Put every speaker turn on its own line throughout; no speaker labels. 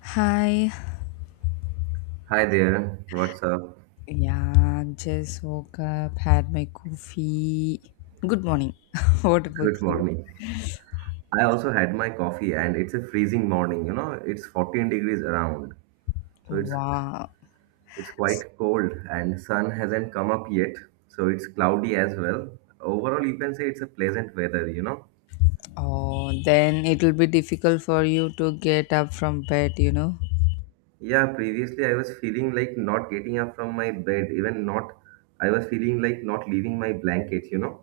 Hi.
Hi there, what's up?
Yeah, just woke up, had my coffee. Good morning. What about
Good
you?
morning. I also had my coffee and it's a freezing morning, you know, it's 14 degrees around. So it's
Wow.
it's quite cold and sun hasn't come up yet, so it's cloudy as well. Overall, you can say it's a pleasant weather, you know.
Oh, then it'll be difficult for you to get up from bed, you know?
Yeah, previously I was feeling like not getting up from my bed, even not I was feeling like not leaving my blanket, you know.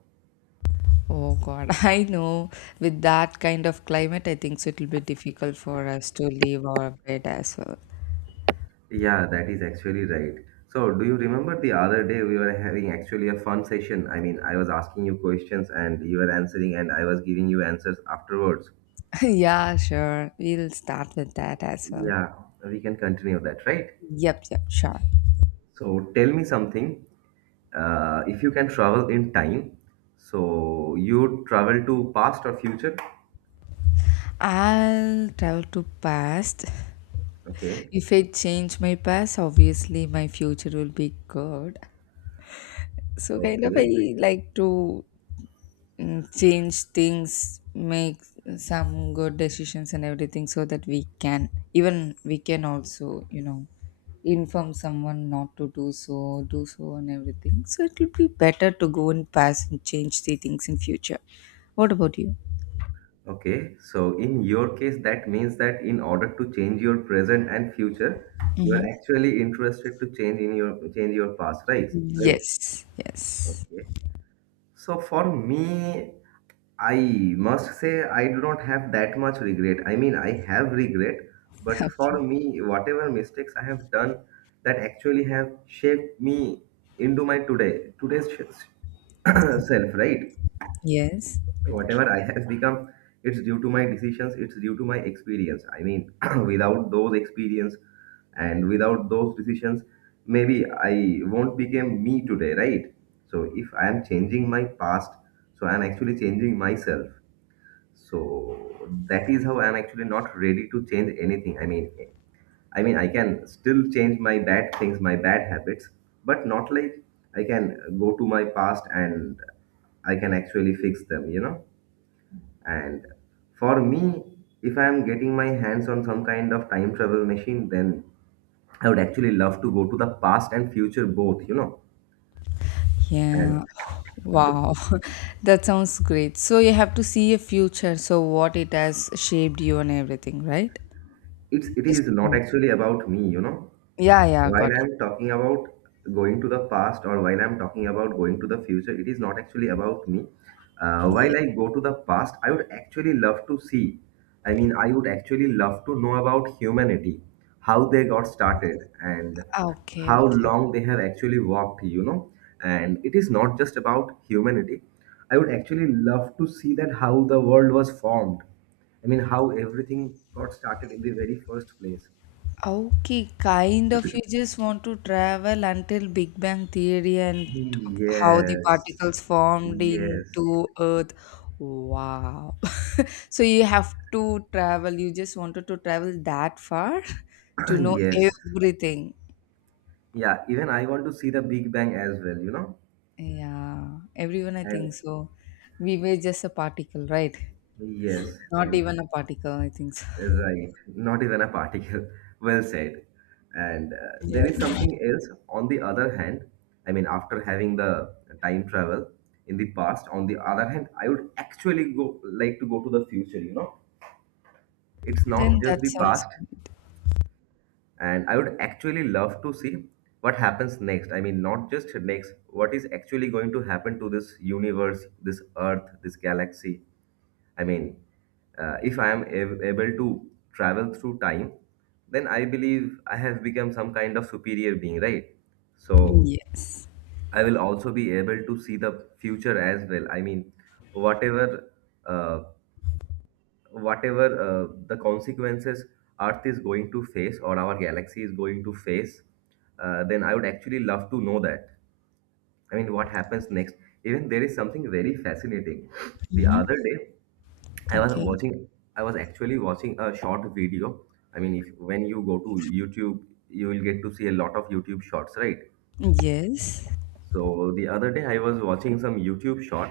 Oh, God. I know. With that kind of climate, I think so it'll be difficult for us to leave our bed as well.
Yeah, that is actually right. So, do you remember the other day we were having actually a fun session? I mean, I was asking you questions and you were answering, and I was giving you answers afterwards.
Yeah, sure. We'll start with that as well.
Yeah, we can continue that, right?
Yep, yep, sure.
So, tell me something. If you can travel in time, so you would travel to past or future?
I'll travel to past.
Okay,
If I change my past, obviously my future will be good. So kind of
okay.
I like to change things, make some good decisions and everything so that we can also, inform someone not to do so, do so and everything. So it will be better to go in past and change the things in future. What about you?
Okay, so in your case, that means that in order to change your present and future, you
Mm-hmm.
are actually interested to change your past, right? Right.
Yes, yes.
Okay. So for me, I must say I do not have that much regret. I mean, I have regret, but for me, whatever mistakes I have done that actually have shaped me into my today's self, right?
Yes.
Whatever I have become, it's due to my decisions, it's due to my experience. I mean, without those experience and without those decisions, maybe I won't become me today, right? So if I am changing my past, so I am actually changing myself. So that is how I am actually not ready to change anything. I mean I can still change my bad things, my bad habits, but not like I can go to my past and I can actually fix them, you know? And for me, if I am getting my hands on some kind of time travel machine, then I would actually love to go to the past and future both, you know. And
Yeah.
j-
Wow. That sounds great. So you have to see a future. So what it has shaped you and everything, right?
it's it
Just
is not actually about me, you know.
Yeah, yeah, got
While
it.
I'm talking about going to the past or while I'm talking about going to the future, it is not actually about me.
Yeah.
While I go to the past, I would actually love to see. I mean, I would actually love to know about humanity, how they got started, and
Okay,
how
okay.
long they have actually walked, you know. And it is not just about humanity. I would actually love to see that how the world was formed. I mean, how everything got started in the very first place.
Okay, kind of you just want to travel until Big Bang Theory and how the
Yes,
particles formed
yes,
into Earth. Wow. So you have to travel, you just wanted to travel that far to know
yes.
everything.
Yeah, even I want to see the Big Bang as well, you know?
Yeah, everyone I
And
think so. We were just a particle, right?
yes,
Not
and
even a particle, I think so.
right, not even a particle. Well said. And
Yeah.
there is something else. On the other hand, I mean, after having the time travel in the past, on the other hand, I would actually go like to go to the future, you know? It's
Then
not just
that
the
sounds
past. And I would actually love to see what happens next. I mean, not just next, what is actually going to happen to this universe, this earth, this galaxy. I mean, if I am able to travel through time, then I believe I have become some kind of superior being, right? So
Yes.
I will also be able to see the future as well. I mean, whatever uh, whatever the consequences Earth is going to face or our galaxy is going to face, then I would actually love to know that. I mean, what happens next? Even there is something very fascinating. The
hmm
other day, I was
Okay.
watching, I was actually watching a short video. I mean, if when you go to YouTube, you will get to see a lot of YouTube shorts, right?
Yes.
So the other day I was watching some YouTube short,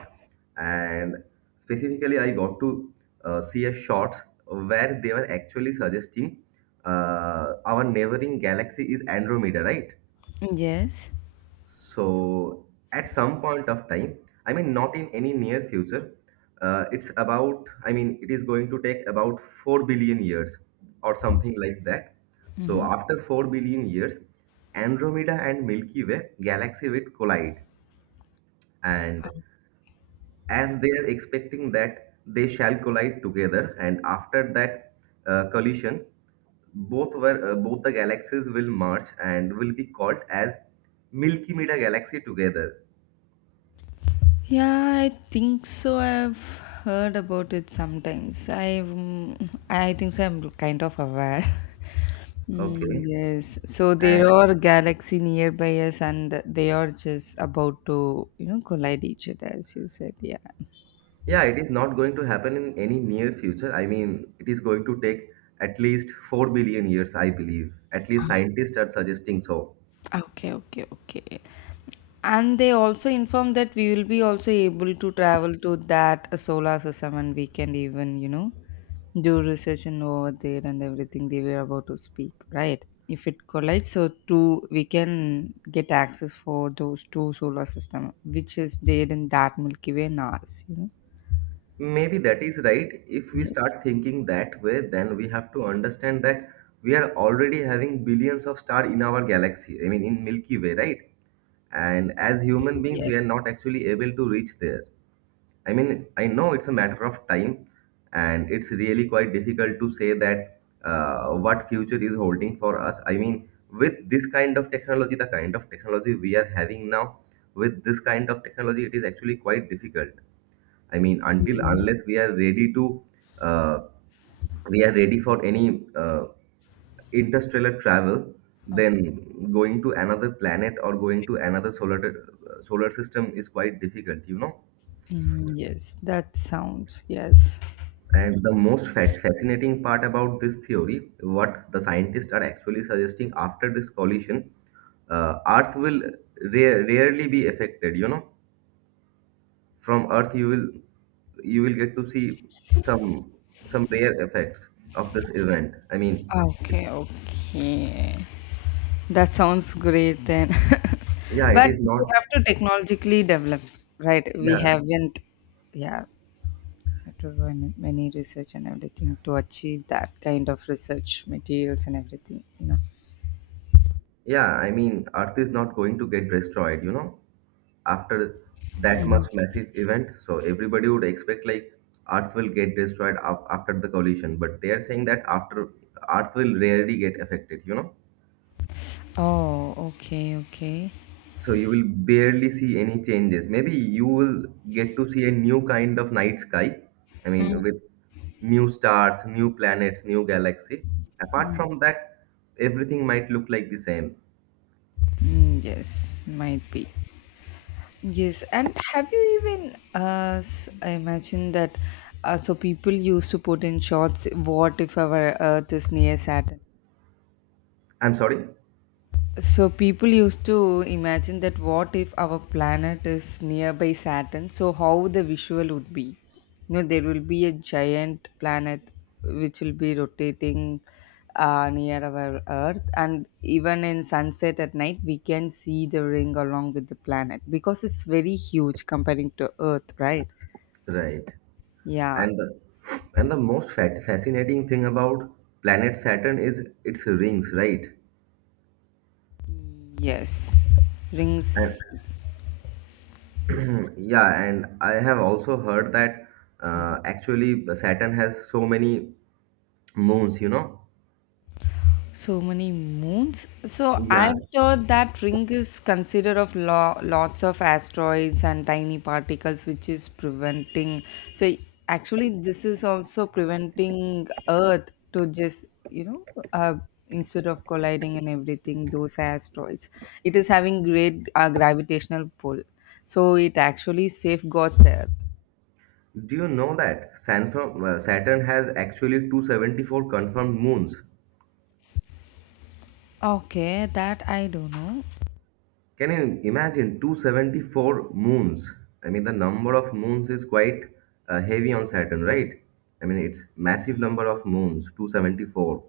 and specifically I got to see a short where they were actually suggesting our neighboring galaxy is Andromeda, right?
Yes.
So at some point of time, I mean not in any near future, it is going to take about 4 billion years or something like that. So
hmm
after 4 billion years, Andromeda and Milky Way galaxy will collide and as they are expecting that they shall collide together and after that collision both the galaxies will merge and will be called as milky meter galaxy together.
Yeah, I think so. I've heard about it sometimes. I think so. I'm kind of aware.
Okay.
Mm, yes. So there
And
are galaxy nearby us, and they are just about to, collide each other, as you said. Yeah.
yeah, it is not going to happen in any near future. I mean, it is going to take at least 4 billion years, I believe. At least scientists are suggesting so.
Okay, okay, okay. And they also informed that we will be also able to travel to that solar system and we can even, do research and over there and everything they were about to speak, right? If it collides, so two we can get access for those two solar system, which is there in that Milky Way and ours.
Maybe that is right. If we
Yes,
start thinking that way, then we have to understand that we are already having billions of stars in our galaxy, I mean, in Milky Way, right? And as human beings,
yes.
we are not actually able to reach there. I mean, I know it's a matter of time, and it's really quite difficult to say that what future is holding for us. I mean, with this kind of technology, the kind of technology we are having now, with this kind of technology, it is actually quite difficult. I mean, until unless we are uh, we are ready for any interstellar travel,
Okay.
then going to another planet or going to another solar system is quite difficult, you know.
Mm, yes, that sounds yes.
And the most fascinating part about this theory, what the scientists are actually suggesting after this collision, Earth will rarely be affected, you know. From Earth, you will get to see some some rare effects of this event. I mean,
Okay, okay. That sounds great then.
yeah, it
But
is
we
not.
have to technologically develop, right? We
Yeah,
haven't, yeah, we have to do many research and everything to achieve that kind of research materials and everything.
yeah. I mean, Earth is not going to get destroyed. You know, after that
Mhm.
much massive event, so everybody would expect like Earth will get destroyed after the collision, but they are saying that after Earth will rarely get affected. You know.
Oh, okay, okay.
So you will barely see any changes. Maybe you will get to see a new kind of night sky. I
Mm.
mean, with new stars, new planets, new galaxy. Apart from that, everything might look like the same.
Mm, yes, might be. Yes, and have you even I imagine that so people used to put in shots, what if our Earth is near Saturn?
I'm sorry.
So people used to imagine that what if our planet is nearby Saturn? So how the visual would be? You know, there will be a giant planet which will be rotating near our Earth, and even in sunset at night, we can see the ring along with the planet because it's very huge comparing to Earth, right?
Right.
Yeah.
And the, and the most fascinating thing about planet Saturn is its rings, right?
Yes. Rings.
And yeah, and I have also heard that actually Saturn has so many moons, you know?
So many moons. So
Yeah,
I've heard that ring is considered of lots of asteroids and tiny particles, which is preventing. So actually, this is also preventing Earth to just uh, instead of colliding and everything those asteroids. It is having great gravitational pull, so it actually safeguards the Earth.
do you know that Saturn has actually 274 confirmed moons?
Okay, that I don't know.
Can you imagine 274 moons? I mean, the number of moons is quite heavy on Saturn, right? I mean, it's massive number of moons, 274.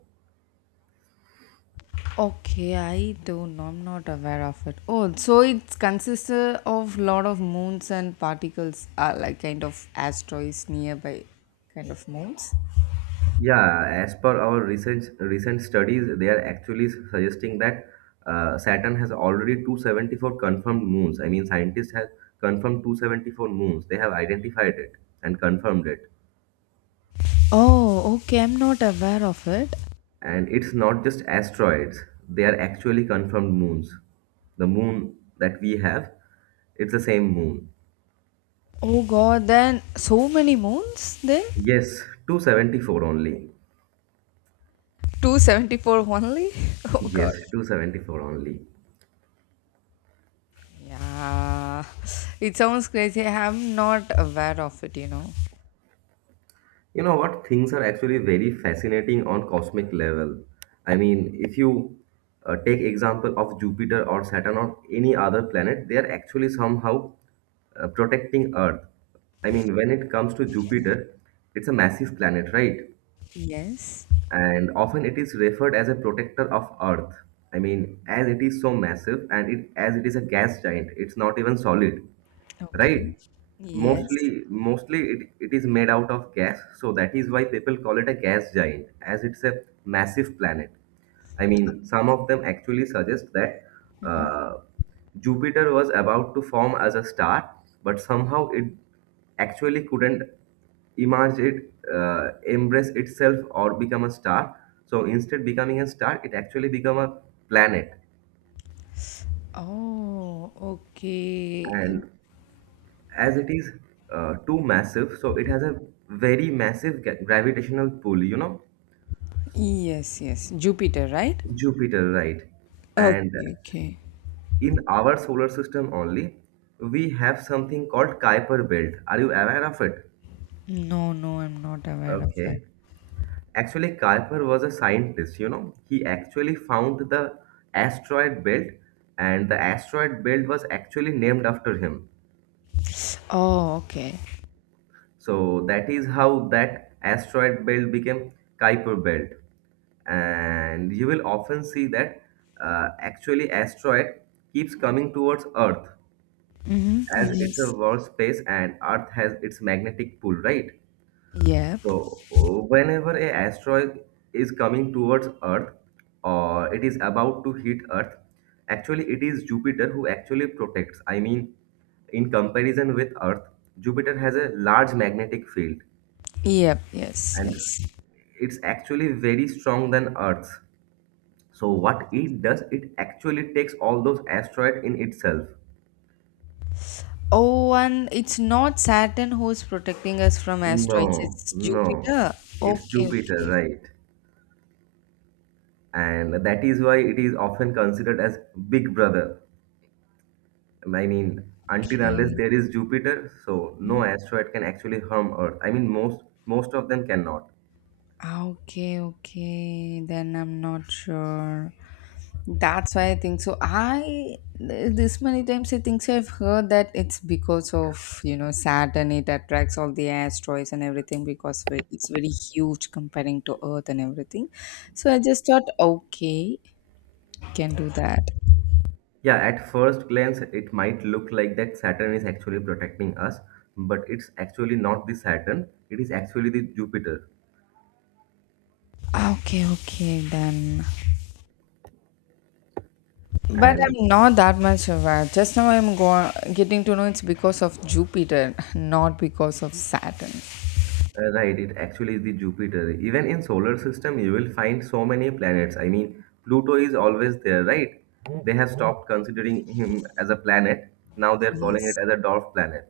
Okay, I don't know. I'm not aware of it. Oh, so it consists of lot of moons and particles are like kind of asteroids nearby kind of moons.
Yeah, as per our recent studies, they are actually suggesting that Saturn has already 274 confirmed moons. I mean, scientists have confirmed 274 moons. They have identified it and confirmed it.
Oh, okay. I'm not aware of it.
And it's not just asteroids, they are actually confirmed moons. The moon that we have, it's the same moon.
Oh god, then so many moons then?
Yes, 274 only.
274 only? Oh
Yes,
god.
274 only.
Yeah. It sounds crazy. I'm not aware of it.
You know what? Things are actually very fascinating on cosmic level. I mean, if you take example of Jupiter or Saturn or any other planet, they are actually somehow protecting Earth. I mean, when it comes to Jupiter, it's a massive planet, right?
Yes.
And often it is referred as a protector of earth. I mean, as it is so massive, and it as it is a gas giant, it's not even solid,
Okay.
right?
Yes.
Mostly it is made out of gas, so that is why people call it a gas giant, as it's a massive planet. I mean, some of them actually suggest that uh, Jupiter was about to form as a star, but somehow it actually couldn't embrace itself, or become a star. So instead, becoming a star, it actually become a planet.
Oh, okay.
And as it is too massive, so it has a very massive gravitational pull, you know,
Yes, yes. Jupiter, right?
Jupiter, right? And
Okay, okay.
in our solar system only, we have something called Kuiper Belt. Are you aware of it?
No, no, I'm not aware of it.
Okay. Actually, Kuiper was a scientist, you know. He actually found the asteroid belt, and the asteroid belt was actually named after him.
Oh, okay.
So that is how that asteroid belt became Kuiper Belt. And you will often see that actually asteroid keeps coming towards earth,
Mm-hmm.
as it's a
Yes.
world space and earth has its magnetic pull, right? So
Yep.
whenever a asteroid is coming towards earth or it is about to hit earth, actually it is Jupiter who actually protects. I mean, in comparison with earth, Jupiter has a large magnetic field,
Yep. Yes.
and
Yes.
it's actually very strong than earth's. So what it does, it actually takes all those asteroids in itself.
Oh, and it's not Saturn who's protecting us from asteroids.
No,
It's
no.
Jupiter.
It's
Okay.
Jupiter,
Okay.
right? And that is why it is often considered as Big Brother. I mean, until unless
Okay.
there is Jupiter, so no asteroid can actually harm Earth. I mean, most of them cannot.
Ah, okay, okay. Then I'm not sure. That's why I think so. I this many times I think so. I've heard that it's because of Saturn. It attracts all the asteroids and everything because it's very huge comparing to Earth and everything. So I just thought, okay, can do that.
Yeah, at first glance, it might look like that Saturn is actually protecting us, but it's actually not the Saturn. It is actually the Jupiter.
Ah, okay, okay, then. But
And
I'm not that much aware. Just now I'm getting to know it's because of Jupiter, not because of Saturn.
Right, it actually is the Jupiter. Even in solar system, you will find so many planets. I mean, Pluto is always there, right? They have stopped considering him as a planet. Now they're calling it
Yes.
as a dwarf planet.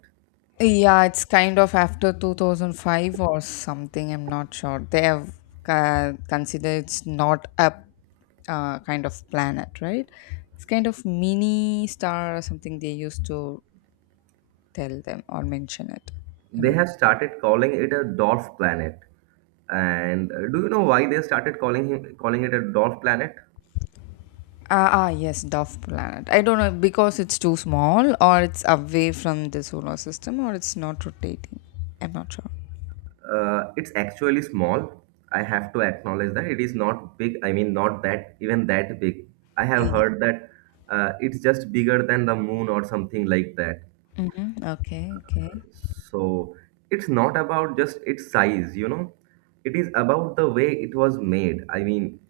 Yeah, it's kind of after 2005 or something. I'm not sure. They have considered it's not a kind of planet, right? It's kind of mini star or something they used to tell them or mention it, you
They
know.
have started calling it a dwarf planet. And do you know why they started calling it a dwarf planet?
Ah, yes, Dove planet. I don't know because it's too small or it's away from the solar system or it's not rotating. I'm not sure.
It's actually small. I have to acknowledge that it is not big. I mean, not that even that big. I have heard that it's just bigger than the moon or something like that.
Mm-hmm. Okay, okay.
So it's not about just its size, you know. It is about the way it was made. I mean,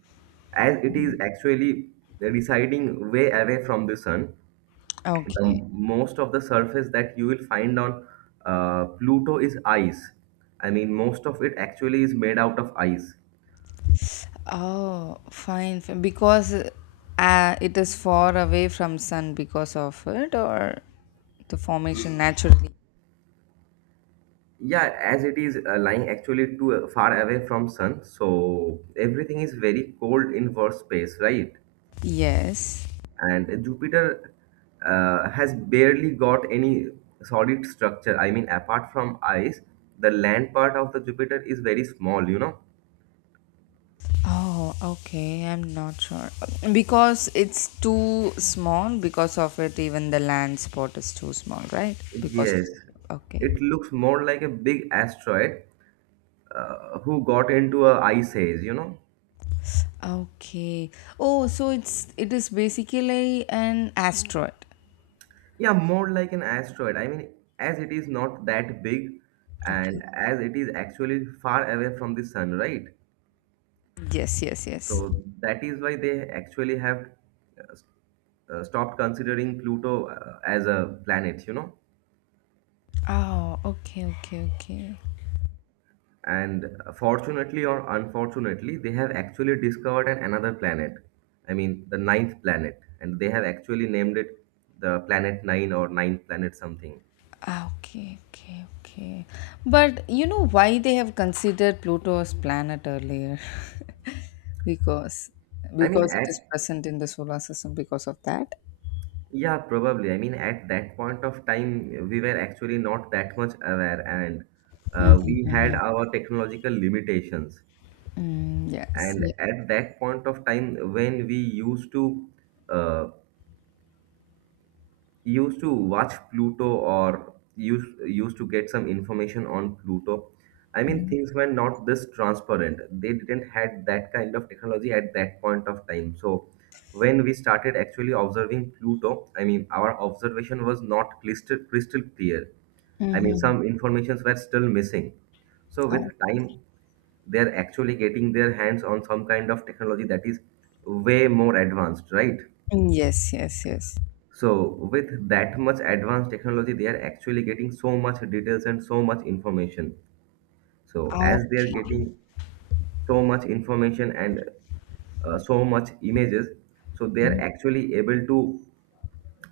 as it is actually residing way away from the sun, the
Okay.
most of the surface that you will find on Pluto is ice. I mean, most of it actually is made out of ice.
Oh, fine, fine. Because it is far away from sun because of it or the formation naturally.
Yeah, as it is lying actually too far away from Sun, so everything is very cold in verse space, right?
Yes.
And Jupiter has barely got any solid structure. I mean, apart from ice, the land part of the Jupiter is very small, you know?
Oh, okay. I'm not sure. Because it's too small because of it even the land spot is too small, right? Because of
Yes,
the Okay.
it looks more like a big asteroid who got into a ice age, you know?
Okay. Oh, so it is basically an asteroid.
Yeah, more like an asteroid. I mean, as it is not that big
Okay.
and as it is actually far away from the sun, right?
Yes, yes, yes.
So that is why they actually have uh, s- stopped considering Pluto as a planet, you know?
Oh, okay, okay, okay.
And fortunately or unfortunately, they have actually discovered an, another planet. I mean, the ninth planet. And they have actually named it the planet nine or ninth planet something.
Ah, okay, okay, okay. But you know why they have considered Pluto as planet earlier? because
I mean,
because it is
at
present in the solar system because of that.
Yeah, probably. I mean, at that point of time, we were actually not that much aware, and we had our technological limitations.
Mm, yes.
And
Yeah.
at that point of time, when we used to uh, used to watch Pluto or used to get some information on Pluto. I mean, things were not this transparent. They didn't had that kind of technology at that point of time. So when we started actually observing Pluto, I mean, our observation was not crystal clear. I mean,
Mm-hmm.
some informations were still missing. So with time, they're actually getting their hands on some kind of technology that is way more advanced, right?
Yes, yes, yes.
So with that much advanced technology, they are actually getting so much details and so much information. So
Ah,
as they are
okay.
getting so much information and so much images, so they are actually able to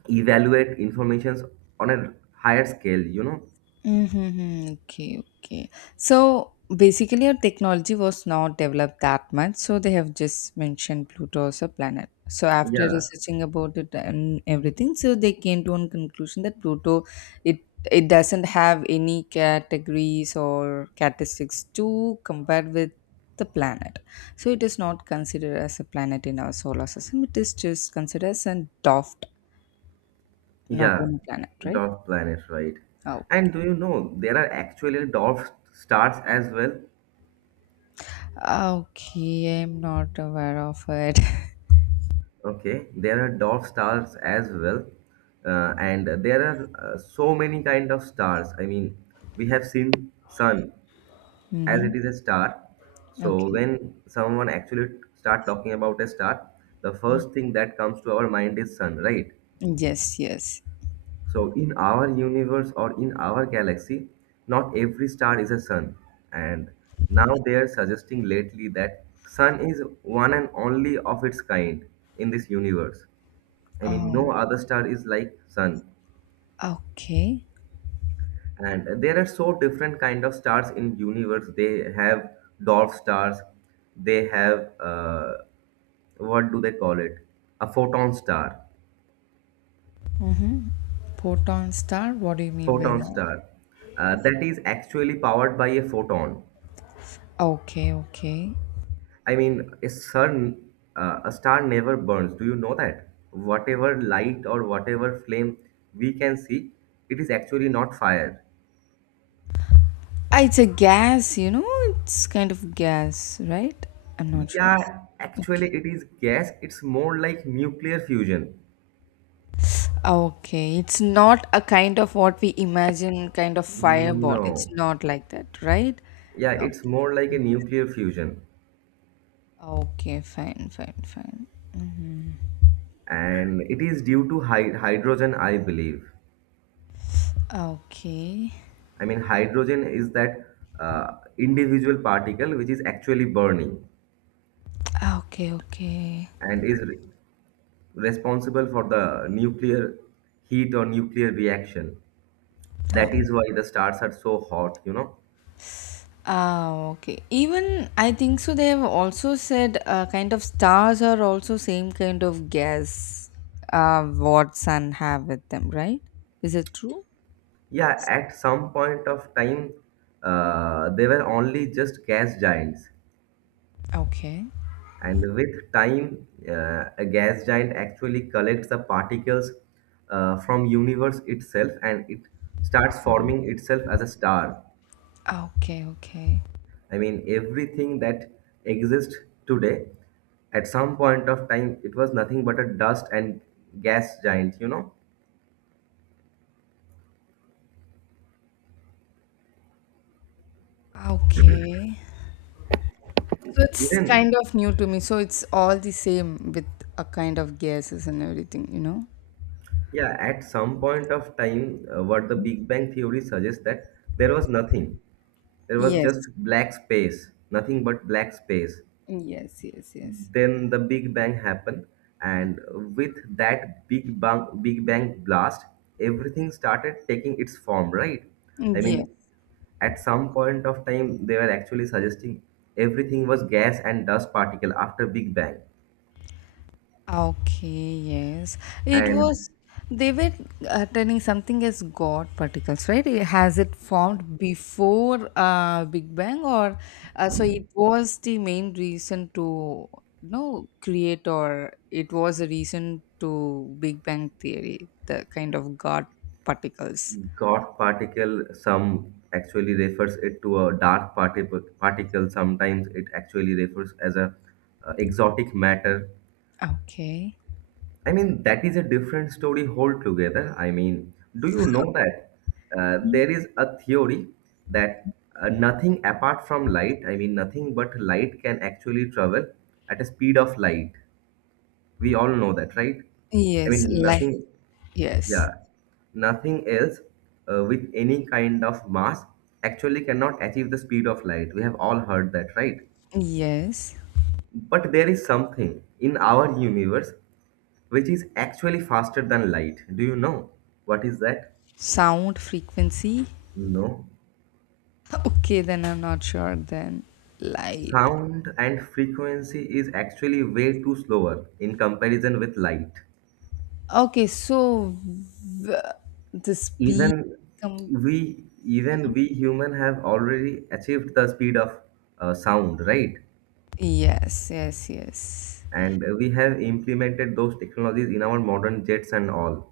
evaluate informations on a higher scale, you know?
Mm-hmm. Okay, okay. So basically, our technology was not developed that much. So they have just mentioned Pluto as a planet. So after
Yeah,
researching about it and everything, so they came to one conclusion that Pluto, it it doesn't have any categories or characteristics to compare with the planet. So it is not considered as a planet in our solar system. It is just considered as a dwarf, not
yeah,
even a planet, right?
dwarf planets, right.
Oh.
And do you know there are actually dwarf stars as well?
Okay, I'm not aware of it.
Okay, there are dwarf stars as well, and there are so many kind of stars. I mean, we have seen sun as
Mm-hmm.
it is a star. So
Okay.
when someone actually start talking about a star, the first thing that comes to our mind is sun, right?
Yes, yes.
So in our universe or in our galaxy, not every star is a sun. And now they are suggesting lately that sun is one and only of its kind in this universe. I mean,
Oh,
no other star is like sun.
okay.
And there are so different kind of stars in universe. They have dwarf stars. They have what do they call it? A photon star.
Mm-hmm. Proton star? What do you mean by
Photon
that?
star. That is actually powered by a photon.
Okay, okay.
I mean, a sun, a star never burns. Do you know that? Whatever light or whatever flame we can see, it is actually not fire.
Ah, it's a gas, you know? It's kind of gas, right? I'm not sure.
Yeah,
Okay.
actually, it is gas. It's more like nuclear fusion.
Okay, it's not a kind of what we imagine kind of fireball. It's
No.
not like that, right?
Yeah,
No.
it's more like a nuclear fusion.
Okay, fine, fine, fine.
And it is due to hydrogen, I believe.
Okay.
I mean, hydrogen is that individual particle which is actually burning
Ah, okay, okay.
and is responsible for the nuclear heat or nuclear reaction. That
Oh.
is why the stars are so hot, you know.
Ah, okay. Even I think so. They have also said kind of stars are also same kind of gas what sun have with them, right? Is it true?
Yeah, at some point of time, they were only just gas giants.
Okay.
And with time, a gas giant actually collects the particles from universe itself and it starts forming itself as a star.
Okay. Okay.
I mean, everything that exists today, at some point of time, it was nothing but a dust and gas giant, you know?
Okay. So it's
Even,
kind of new to me. So it's all the same with a kind of gases and everything, you know?
yeah, at some point of time, what the Big Bang theory suggests that there was nothing. There was just
Yes.
black space, nothing but black space.
Yes. Yes. Yes.
Then the Big Bang happened,
Mm,
and with that Big Bang blast, everything started taking its form, right? I
yes.
mean, at some point of time, they were actually suggesting everything was gas and dust particle after Big Bang.
Okay, yes. It
And
was, they were attending something as God particles, right? Has it formed before Big Bang or so it was the main reason to create or it was a reason to Big Bang theory, the kind of God particles.
God particle, some actually refers it to a dark particle. Sometimes it actually refers as a exotic matter.
Okay.
I mean, that is a different story altogether. I mean, do you know that
Mm.
there is a theory that nothing apart from light, I mean, nothing but light can actually travel at a speed of light. We all know that, right? I
Yes,
mean,
like
nothing,
yes.
yeah, nothing else with any kind of mass actually cannot achieve the speed of light. We have all heard that, right?
Yes.
But there is something in our universe which is actually faster than light. Do you know what is that?
Sound frequency.
No.
Okay, then I'm not sure then. Light.
Sound and frequency is actually way too slower in comparison with light.
Okay, so w- the speed.
Even
Com-
even we human have already achieved the speed of sound, right?
yes, yes, yes.
And we have implemented those technologies in our modern jets and all.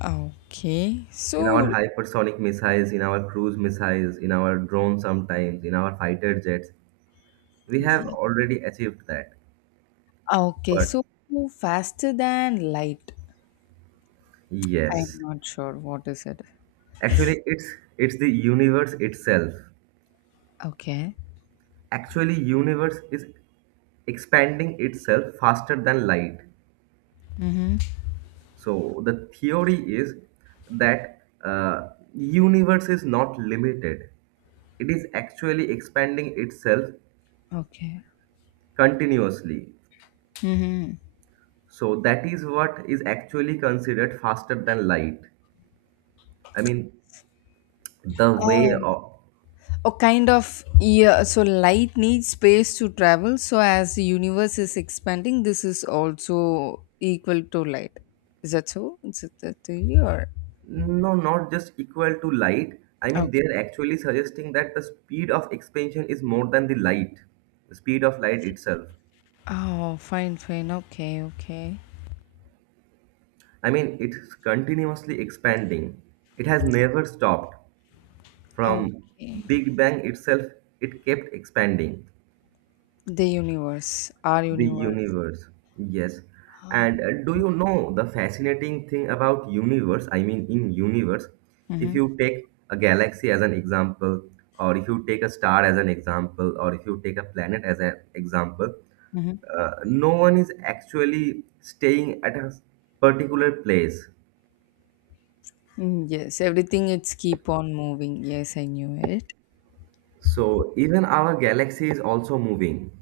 Okay,
In our
so
hypersonic missiles, in our cruise missiles, in our drones sometimes, in our fighter jets. We have
yeah.
already achieved that.
Okay,
But
so faster than light. I'm
Yes.
not sure what is it.
Actually, it's the universe itself.
Okay,
Actually, universe is expanding itself faster than light.
mm-hmm,
So the theory is that universe is not limited. It is actually expanding itself
okay.
continuously.
Mm-hmm.
So that is what is actually considered faster than light. I mean, the way
Oh.
of
A kind of yeah. So light needs space to travel. So as the universe is expanding, this is also equal to light. Is that so? Is it that theory or?
No, not just equal to light. I mean, they're actually suggesting that the speed of expansion is more than the light, the speed of light itself.
Oh, fine, fine. Okay, okay.
I mean, it's continuously expanding. It has never stopped. From
Okay.
Big Bang itself, it kept expanding.
The universe, our
The
universe.
universe, yes.
Oh.
And do you know the fascinating thing about universe? I mean, in universe, if
Mm-hmm.
you take a galaxy as an example, or if you take a star as an example, or if you take a planet as an example, no one is actually staying at a particular place.
Mm-hmm. Yes, everything it's keep on moving. Yes, I knew it.
So even our galaxy is also moving.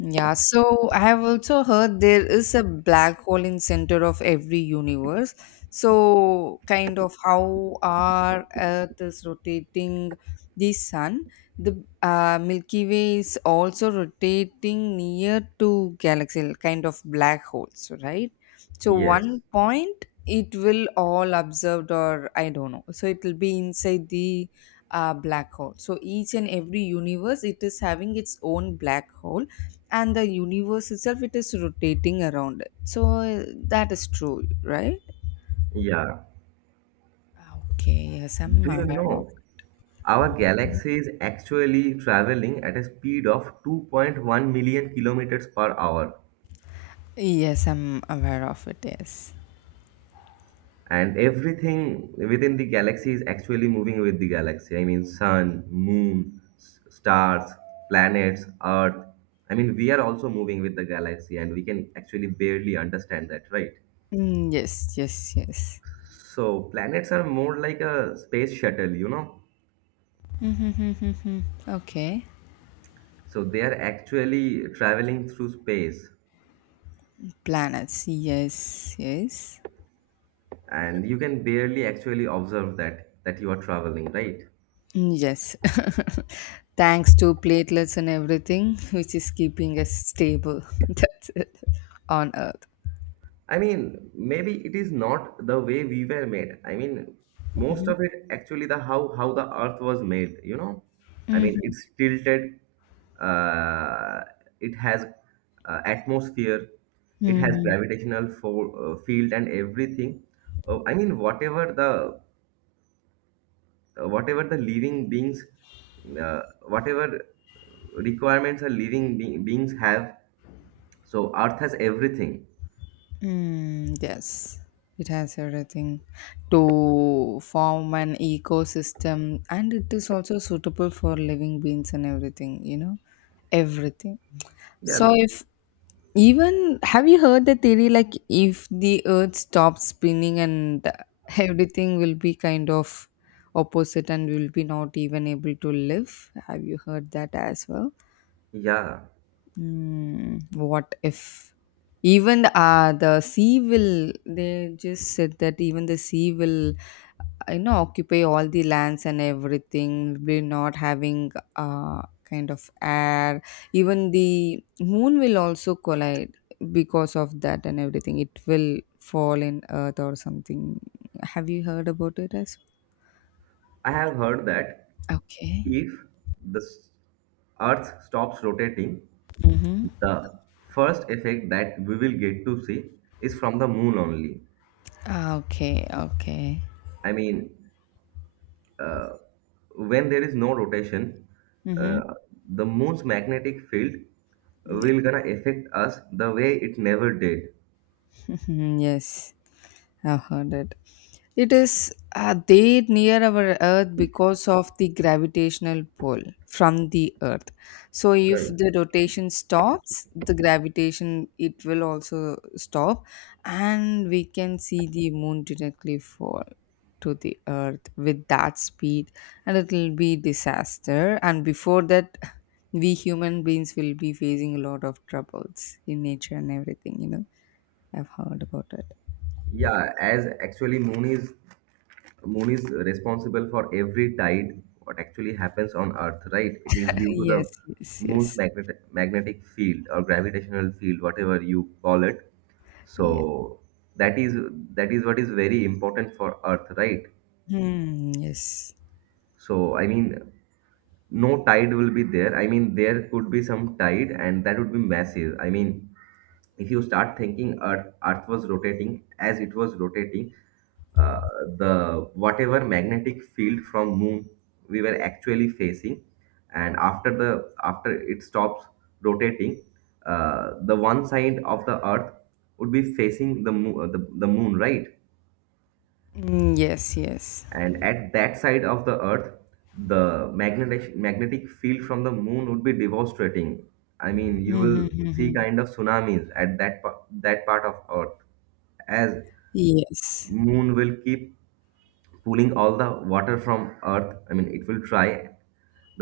Yeah, so I have also heard there is a black hole in center of every universe. So kind of how our Earth is rotating the sun, the Milky Way is also rotating near to galaxy, kind of black holes, right? So
Yes.
one point it will all observed or I don't know. So it will be inside the black hole. So each and every universe it is having its own black hole and the universe itself it is rotating around it so that is true, right?
Yeah.
Okay, yes, I'm
Do you
aware of.
know our galaxy is actually traveling at a speed of 2.1 million kilometers per hour?
Yes, I'm aware of it. Yes.
And everything within the galaxy is actually moving with the galaxy. I mean, sun, moon, stars, planets, Earth. I mean, we are also moving with the galaxy, and we can actually barely understand that, right?
Mm, yes, yes, yes.
So, planets are more like a space shuttle, you know?
Mm-hmm, okay.
So, they are actually traveling through space.
Planets. Yes, yes.
And you can barely actually observe that you are traveling, right?
Mm, yes. Thanks to platelets and everything, which is keeping us stable. That's it on Earth.
I mean, maybe it is not the way we were made. I mean, most
Mm-hmm.
of it actually, the how the earth was made, you know? I mean,
Mm-hmm.
it's tilted. uh, it has atmosphere. It has
Mm-hmm.
gravitational field and everything. I mean, whatever the living beings, uh, whatever requirements a living beings have, so Earth has everything.
Mm, yes, it has everything to form an ecosystem, and it is also suitable for living beings and everything, everything.
Yeah,
So, if even have you heard the theory like if the earth stops spinning and everything will be kind of opposite and we will be not even able to live? Have you heard that as well?
yeah.
Hmm. What if even the sea will, they just said that even the sea will, occupy all the lands and everything, we're not having kind of air, even the moon will also collide because of that, and everything it will fall in earth or something. Have you heard about it as
I have heard that
okay.
if the s- Earth stops rotating,
Mm-hmm.
the first effect that we will get to see is from the moon only.
Okay, okay.
I mean, when there is no rotation,
Mm-hmm.
uh, the moon's magnetic field will gonna affect us the way it never did.
Yes, I've heard it. It is there near our Earth because of the gravitational pull from the Earth. So if
Right.
the rotation stops, the gravitation it will also stop, and we can see the moon directly fall to the Earth with that speed, and it will be disaster. And before that, we human beings will be facing a lot of troubles in nature and everything. I've heard about it.
Yeah, as actually moon is responsible for every tide what actually happens on earth, right? It is due to the
Yes, yes,
moon's
yes.
magnetic field or gravitational field, whatever you call it. So
Yeah.
that is that is what is very important for earth, right?
Hmm. Yes.
So I mean, no tide will be there. I mean, there could be some tide, and that would be massive. I mean, if you start thinking Earth was rotating as it was rotating, uh, the whatever magnetic field from Moon we were actually facing, and after the after it stops rotating, the one side of the Earth would be facing the moon, the moon, right?
Mm, yes. Yes.
And at that side of the earth, the magnetic field from the moon would be devastating. I mean, you will
Mm-hmm,
see
hmm.
kind of tsunamis at that that part of earth, as
Yes.
moon will keep pulling all the water from earth. I mean, it will try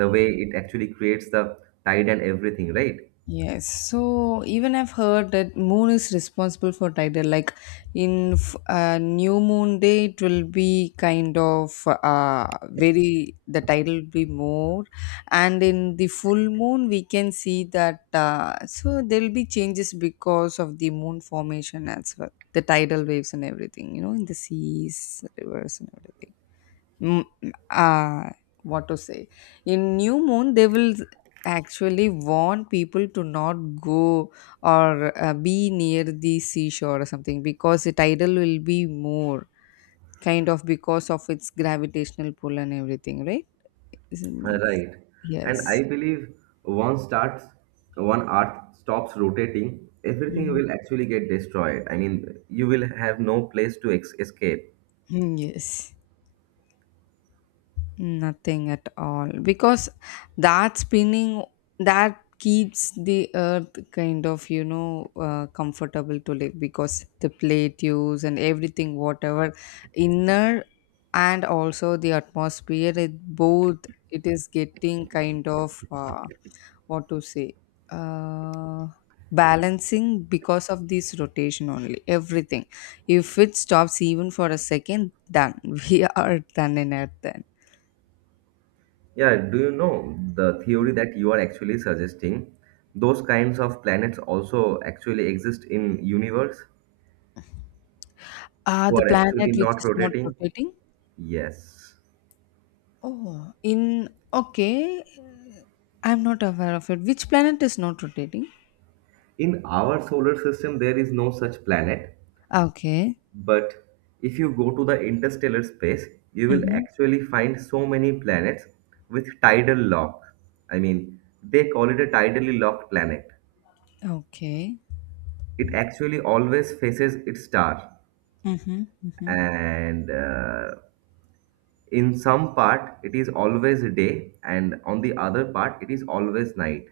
the way it actually creates the tide and everything, right?
Yes. So even I've heard that moon is responsible for tidal. Like in new moon day, it will be kind of very the tidal will be more, and in the full moon we can see that. So there will be changes because of the moon formation as well, the tidal waves and everything. You know, in the seas, rivers, and everything. mm, uh, what to say, in new moon they will actually warn people to not go or be near the seashore or something because the tidal will be more kind of because of its gravitational pull and everything, right? Isn't,
Right. And I
yes.
believe once starts one earth stops rotating, everything
Mhm.
will actually get destroyed. I mean, you will have no place to ex escape.
Mm, yes. Nothing at all. Because that spinning that keeps the earth kind of, comfortable to live because the plate use and everything, whatever inner and also the atmosphere, it both it is getting kind of what to say, uh, balancing because of this rotation only. Everything. If it stops even for a second, done. We are done in earth.
Yeah, do you know the theory that you are actually suggesting? Those kinds of planets also actually exist in universe
Ah,
who
the
are
planet
actually
which
not
is not
rotating?
rotating?
Yes.
Oh, in okay, I'm not aware of it. Which planet is not rotating?
In our solar system, there is no such planet.
Okay.
But if you go to the interstellar space, you will
Mhm.
actually find so many planets with tidal lock. I mean, they call it a tidally locked planet.
Okay.
It actually always faces its star,
Mm-hmm, mm-hmm,
and in some part it is always day, and on the other part it is always night.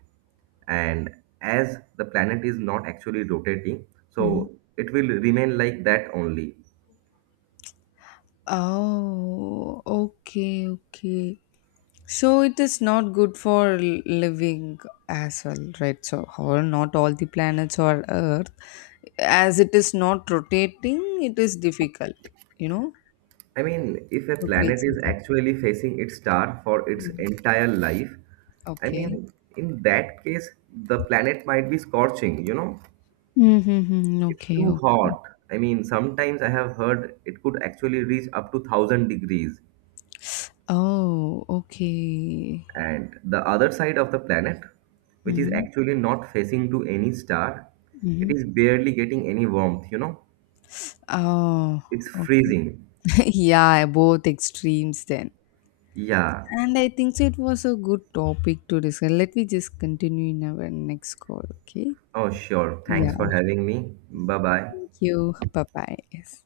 And as the planet is not actually rotating,
mm-hmm.
so it will remain like that only.
Oh, okay, okay. So it is not good for living as well, right? So, however, not all the planets or Earth, as it is not rotating, it is difficult, you know,
I mean, if a
to create
planet is
something.
actually facing its star for its
Mm.
entire life, I
Okay.
mean, in that case, the planet might be scorching, you know?
Mhm.
It's
Okay,
too
okay.
hot. I mean, sometimes I have heard it could actually reach up to 1,000 degrees.
Oh, okay.
And the other side of the planet, which is
Mhm.
actually not facing to any star, it
Mhm.
is barely getting any warmth, you know?
Oh,
It's
okay.
freezing.
Yeah, both extremes then.
Yeah.
And I think so it was a good topic to discuss. Let me just continue in our next call, okay?
Oh, sure.
Yeah,
Thanks for having me. Bye bye.
thank you. Bye bye. Yes.